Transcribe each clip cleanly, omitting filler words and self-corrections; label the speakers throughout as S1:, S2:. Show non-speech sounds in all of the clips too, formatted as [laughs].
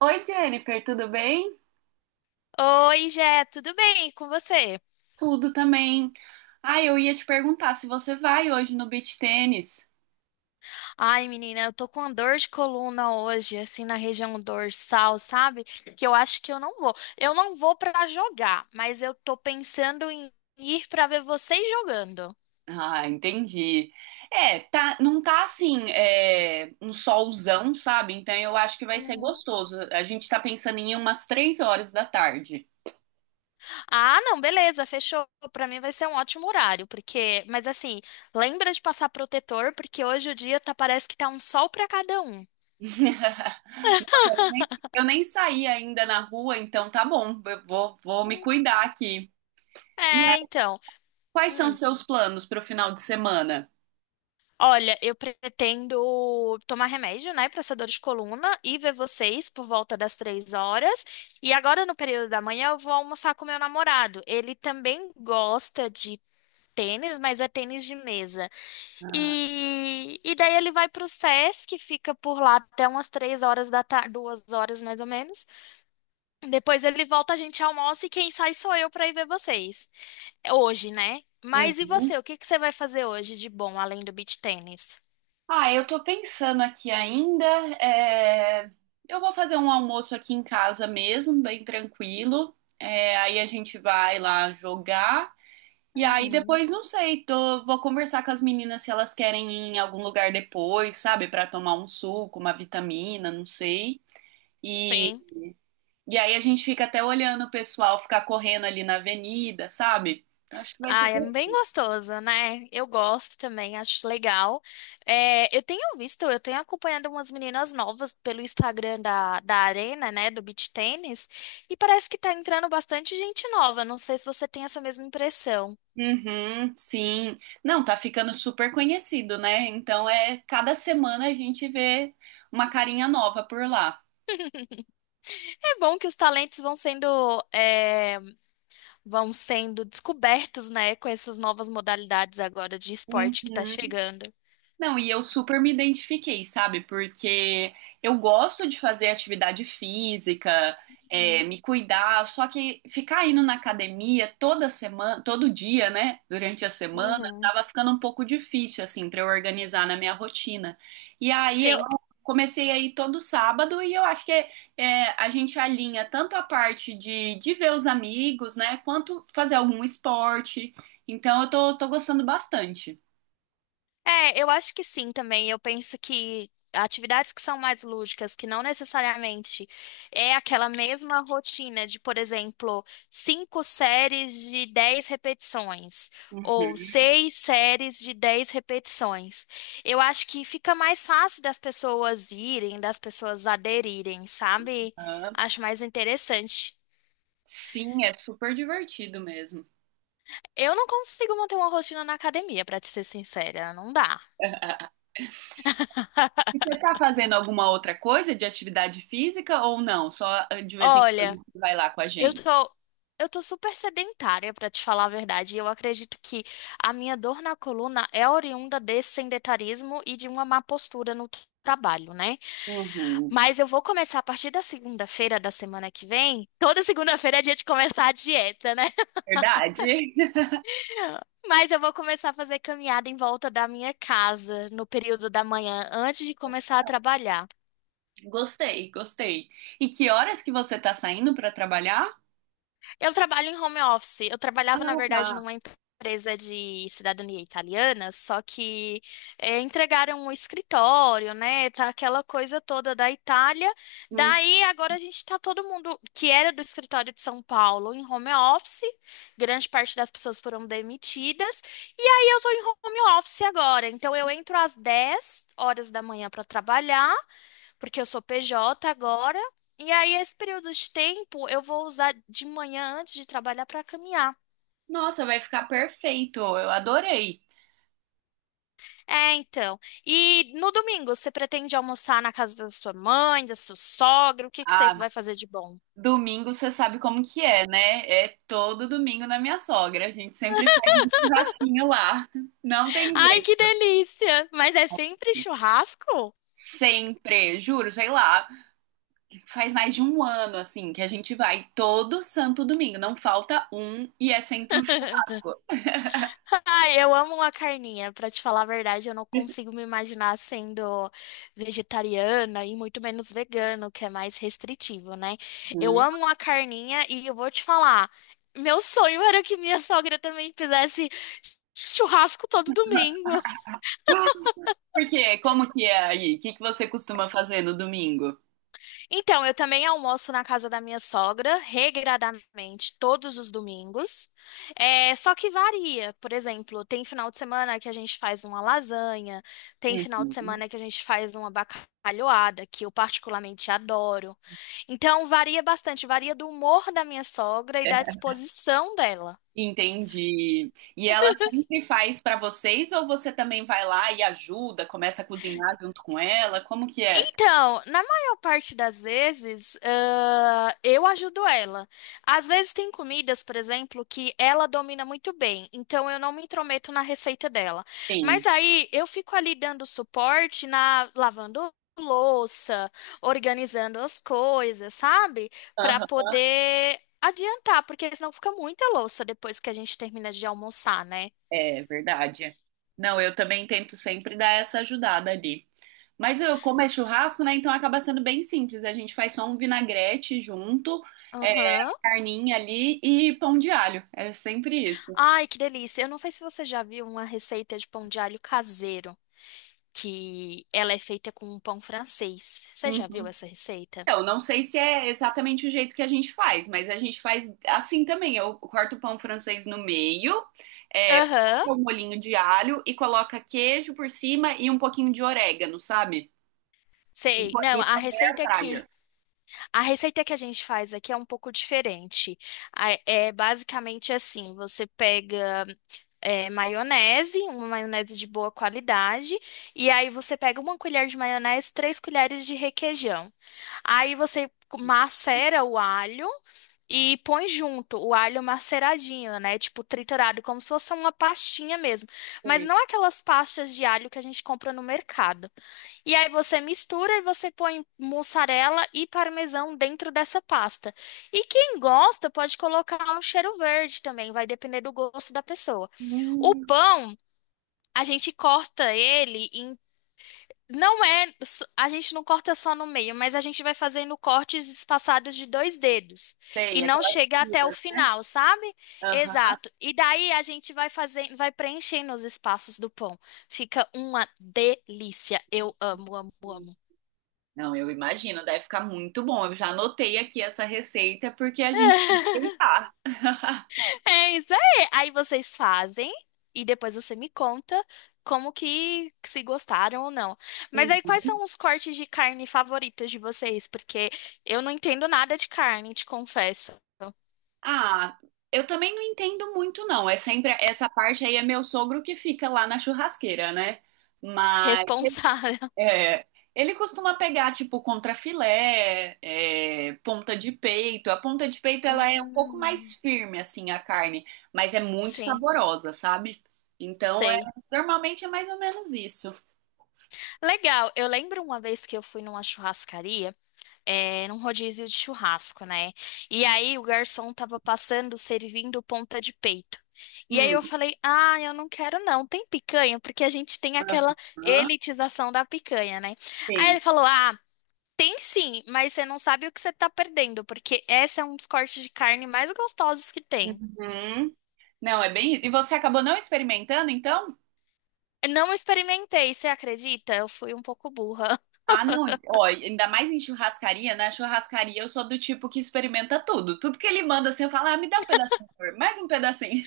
S1: Oi, Jennifer, tudo bem?
S2: Oi, Jé, tudo bem? E com você?
S1: Tudo também. Ah, eu ia te perguntar se você vai hoje no beach tênis.
S2: Ai, menina, eu tô com uma dor de coluna hoje, assim, na região dorsal, sabe? Que eu acho que eu não vou. Eu não vou pra jogar, mas eu tô pensando em ir pra ver vocês jogando.
S1: Ah, entendi. É, tá, não tá assim, um solzão, sabe? Então eu acho que vai ser
S2: Uhum.
S1: gostoso. A gente tá pensando em ir umas 3 horas da tarde.
S2: Ah, não, beleza, fechou. Pra mim vai ser um ótimo horário, porque, mas assim, lembra de passar protetor, porque hoje o dia tá, parece que tá um sol pra cada um.
S1: [laughs] Eu nem saí ainda na rua, então tá bom, vou me
S2: Hum,
S1: cuidar aqui. E
S2: É,
S1: aí,
S2: então.
S1: quais são seus planos para o final de semana?
S2: Olha, eu pretendo tomar remédio, né, para essa dor de coluna e ver vocês por volta das três horas. E agora, no período da manhã, eu vou almoçar com meu namorado. Ele também gosta de tênis, mas é tênis de mesa.
S1: Ah.
S2: E daí ele vai para o SESC, fica por lá até umas três horas da tarde, duas horas mais ou menos. Depois ele volta, a gente almoça e quem sai sou eu para ir ver vocês. Hoje, né? Mas e
S1: Uhum.
S2: você? O que que você vai fazer hoje de bom, além do beach tênis?
S1: Ah, eu tô pensando aqui ainda. é, Eu vou fazer um almoço aqui em casa mesmo, bem tranquilo. É, aí a gente vai lá jogar. E aí
S2: Uhum.
S1: depois, não sei, vou conversar com as meninas se elas querem ir em algum lugar depois, sabe? Pra tomar um suco, uma vitamina, não sei. E,
S2: Sim.
S1: e aí a gente fica até olhando o pessoal ficar correndo ali na avenida, sabe? Então acho que vai
S2: Ah,
S1: ser.
S2: é bem gostoso, né? Eu gosto também, acho legal. É, eu tenho visto, eu tenho acompanhado umas meninas novas pelo Instagram da Arena, né, do Beach Tennis, e parece que tá entrando bastante gente nova. Não sei se você tem essa mesma impressão.
S1: Uhum, sim. Não, tá ficando super conhecido, né? Então é cada semana a gente vê uma carinha nova por lá.
S2: [laughs] É bom que os talentos vão sendo, é, vão sendo descobertos, né, com essas novas modalidades agora de esporte que tá
S1: Uhum.
S2: chegando.
S1: Não, e eu super me identifiquei, sabe? Porque eu gosto de fazer atividade física,
S2: Uhum.
S1: me cuidar, só que ficar indo na academia toda semana, todo dia, né? Durante a semana,
S2: Uhum.
S1: tava ficando um pouco difícil, assim, pra eu organizar na minha rotina. E aí eu
S2: Sim.
S1: comecei a ir todo sábado e eu acho que a gente alinha tanto a parte de ver os amigos, né? Quanto fazer algum esporte. Então eu tô gostando bastante.
S2: É, eu acho que sim também. Eu penso que atividades que são mais lúdicas, que não necessariamente é aquela mesma rotina de, por exemplo, cinco séries de 10 repetições ou
S1: Uhum.
S2: seis séries de 10 repetições. Eu acho que fica mais fácil das pessoas irem, das pessoas aderirem, sabe? Acho mais interessante.
S1: Sim, é super divertido mesmo.
S2: Eu não consigo manter uma rotina na academia, pra te ser sincera, não dá.
S1: [laughs]
S2: [laughs]
S1: E você está fazendo alguma outra coisa de atividade física ou não? Só de vez em
S2: Olha.
S1: quando você vai lá com a
S2: Eu
S1: gente.
S2: tô, eu tô super sedentária, pra te falar a verdade. E eu acredito que a minha dor na coluna é oriunda desse sedentarismo e de uma má postura no trabalho, né?
S1: Uhum.
S2: Mas eu vou começar a partir da segunda-feira da semana que vem. Toda segunda-feira é dia de começar a dieta, né?
S1: Verdade. [laughs]
S2: [laughs] Mas eu vou começar a fazer caminhada em volta da minha casa no período da manhã, antes de começar a trabalhar.
S1: Gostei, gostei. E que horas que você está saindo para trabalhar?
S2: Eu trabalho em home office. Eu
S1: Ah,
S2: trabalhava, na verdade,
S1: tá.
S2: numa empresa de cidadania italiana, só que entregaram o escritório, né? Tá aquela coisa toda da Itália.
S1: Hum.
S2: Daí agora a gente tá todo mundo que era do escritório de São Paulo em home office. Grande parte das pessoas foram demitidas. E aí eu tô em home office agora. Então eu entro às 10 horas da manhã para trabalhar porque eu sou PJ agora. E aí, esse período de tempo, eu vou usar de manhã antes de trabalhar para caminhar.
S1: Nossa, vai ficar perfeito. Eu adorei.
S2: É, então. E no domingo, você pretende almoçar na casa da sua mãe, da sua sogra? O que que você
S1: Ah,
S2: vai fazer de bom?
S1: domingo você sabe como que é, né? É todo domingo na minha sogra. A gente sempre faz um churrasquinho lá. Não tem
S2: Ai, que
S1: jeito.
S2: delícia! Mas é sempre churrasco?
S1: Sempre, juro, sei lá. Faz mais de um ano, assim, que a gente vai todo santo domingo. Não falta um e é sempre um
S2: [laughs]
S1: churrasco.
S2: Ai, eu amo uma carninha. Pra te falar a verdade, eu não consigo me imaginar sendo vegetariana e muito menos vegano, que é mais restritivo, né? Eu
S1: Uhum.
S2: amo uma carninha e eu vou te falar, meu sonho era que minha sogra também fizesse churrasco todo domingo.
S1: Por Como que é aí? O que que você costuma fazer no domingo?
S2: Então, eu também almoço na casa da minha sogra, regradamente, todos os domingos. É, só que varia. Por exemplo, tem final de semana que a gente faz uma lasanha, tem final de
S1: Uhum.
S2: semana que a gente faz uma bacalhoada, que eu particularmente adoro. Então, varia bastante, varia do humor da minha sogra e da disposição dela.
S1: Entendi. E ela sempre faz pra vocês ou você também vai lá e ajuda, começa a cozinhar junto com ela? Como que é?
S2: Então, na maior parte das vezes, ah, eu ajudo ela. Às vezes tem comidas, por exemplo, que ela domina muito bem, então eu não me intrometo na receita dela. Mas
S1: Sim.
S2: aí eu fico ali dando suporte na lavando louça, organizando as coisas, sabe? Para
S1: Aham.
S2: poder adiantar, porque senão fica muita louça depois que a gente termina de almoçar, né?
S1: É verdade. Não, eu também tento sempre dar essa ajudada ali. Mas eu, como é churrasco, né? Então acaba sendo bem simples. A gente faz só um vinagrete junto, a
S2: Aham.
S1: carninha ali e pão de alho. É sempre isso.
S2: Ai, que delícia. Eu não sei se você já viu uma receita de pão de alho caseiro, que ela é feita com um pão francês. Você já
S1: Uhum.
S2: viu essa receita?
S1: Então, não sei se é exatamente o jeito que a gente faz, mas a gente faz assim também. Eu corto o pão francês no meio, passo
S2: Aham.
S1: o molhinho de alho e coloca queijo por cima e um pouquinho de orégano, sabe? E
S2: Sei.
S1: põe
S2: Não,
S1: e põe na air fryer.
S2: a receita que a gente faz aqui é um pouco diferente. É basicamente assim, você pega maionese, uma maionese de boa qualidade, e aí você pega uma colher de maionese, três colheres de requeijão. Aí você macera o alho e põe junto o alho maceradinho, né? Tipo triturado, como se fosse uma pastinha mesmo. Mas
S1: Sei.
S2: não aquelas pastas de alho que a gente compra no mercado. E aí você mistura e você põe mussarela e parmesão dentro dessa pasta. E quem gosta pode colocar um cheiro verde também, vai depender do gosto da pessoa. O
S1: Hum,
S2: pão, a gente corta ele em não é, a gente não corta só no meio, mas a gente vai fazendo cortes espaçados de dois dedos e
S1: sei,
S2: não
S1: aquela
S2: chega até o
S1: comida, né?
S2: final, sabe?
S1: Aham.
S2: Exato. E daí a gente vai fazendo, vai preenchendo os espaços do pão. Fica uma delícia. Eu amo, amo, amo.
S1: Não, eu imagino, deve ficar muito bom. Eu já anotei aqui essa receita porque a gente tem que tentar. [laughs]
S2: É isso aí. Aí vocês fazem e depois você me conta como que se gostaram ou não. Mas aí quais
S1: Uhum.
S2: são os cortes de carne favoritos de vocês? Porque eu não entendo nada de carne, te confesso.
S1: Ah, eu também não entendo muito, não. É sempre essa parte aí é meu sogro que fica lá na churrasqueira, né? Mas
S2: Responsável. [laughs]
S1: é, ele costuma pegar tipo contrafilé, ponta de peito. A ponta de peito ela é um pouco mais
S2: Hum,
S1: firme assim a carne, mas é muito
S2: sim,
S1: saborosa, sabe? Então é
S2: sei.
S1: Normalmente é mais ou menos isso.
S2: Legal. Eu lembro uma vez que eu fui numa churrascaria, num rodízio de churrasco, né? E aí o garçom tava passando, servindo ponta de peito. E aí eu
S1: Hum.
S2: falei, ah, eu não quero não, tem picanha, porque a gente tem aquela
S1: Aham.
S2: elitização da picanha, né? Aí
S1: Sim.
S2: ele falou, ah, tem sim, mas você não sabe o que você tá perdendo, porque esse é um dos cortes de carne mais gostosos que tem.
S1: Uhum. Não, é bem isso. E você acabou não experimentando, então?
S2: Eu Não experimentei, você acredita? Eu fui um pouco burra.
S1: Ah, não. Ó, ainda mais em churrascaria, na churrascaria eu sou do tipo que experimenta tudo. Tudo que ele manda, assim, eu falo, ah, me dá um pedacinho, por favor. Mais um pedacinho.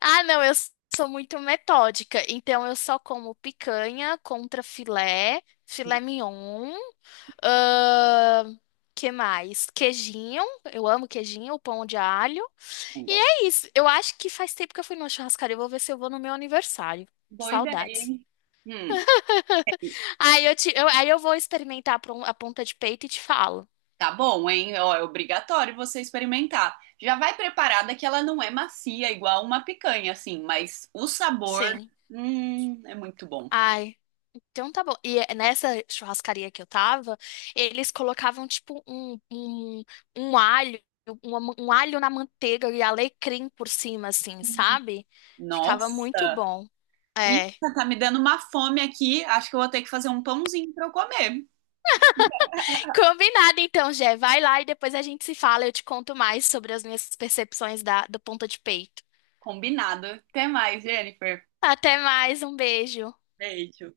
S2: Ah, não, eu sou muito metódica. Então eu só como picanha, contra filé, filé mignon. ahn, que mais? Queijinho. Eu amo queijinho, pão de alho.
S1: [laughs]
S2: E
S1: Não.
S2: é isso. Eu acho que faz tempo que eu fui numa churrascaria. Eu vou ver se eu vou no meu aniversário.
S1: Boa ideia,
S2: Saudades.
S1: hein? Hum,
S2: [laughs] Aí eu vou experimentar a a ponta de peito e te falo.
S1: tá bom, hein? Ó, é obrigatório você experimentar. Já vai preparada que ela não é macia, igual uma picanha, assim, mas o sabor,
S2: Sim.
S1: é muito bom.
S2: Ai. Então tá bom. E nessa churrascaria que eu tava, eles colocavam tipo um alho, um alho na manteiga e alecrim por cima, assim, sabe? Ficava muito
S1: Nossa.
S2: bom. É.
S1: Menina, tá me dando uma fome aqui. Acho que eu vou ter que fazer um pãozinho pra eu comer.
S2: Combinado então, Jé. Vai lá e depois a gente se fala. Eu te conto mais sobre as minhas percepções da, do ponta de peito.
S1: Combinado. Até mais, Jennifer.
S2: Até mais, um beijo.
S1: Beijo.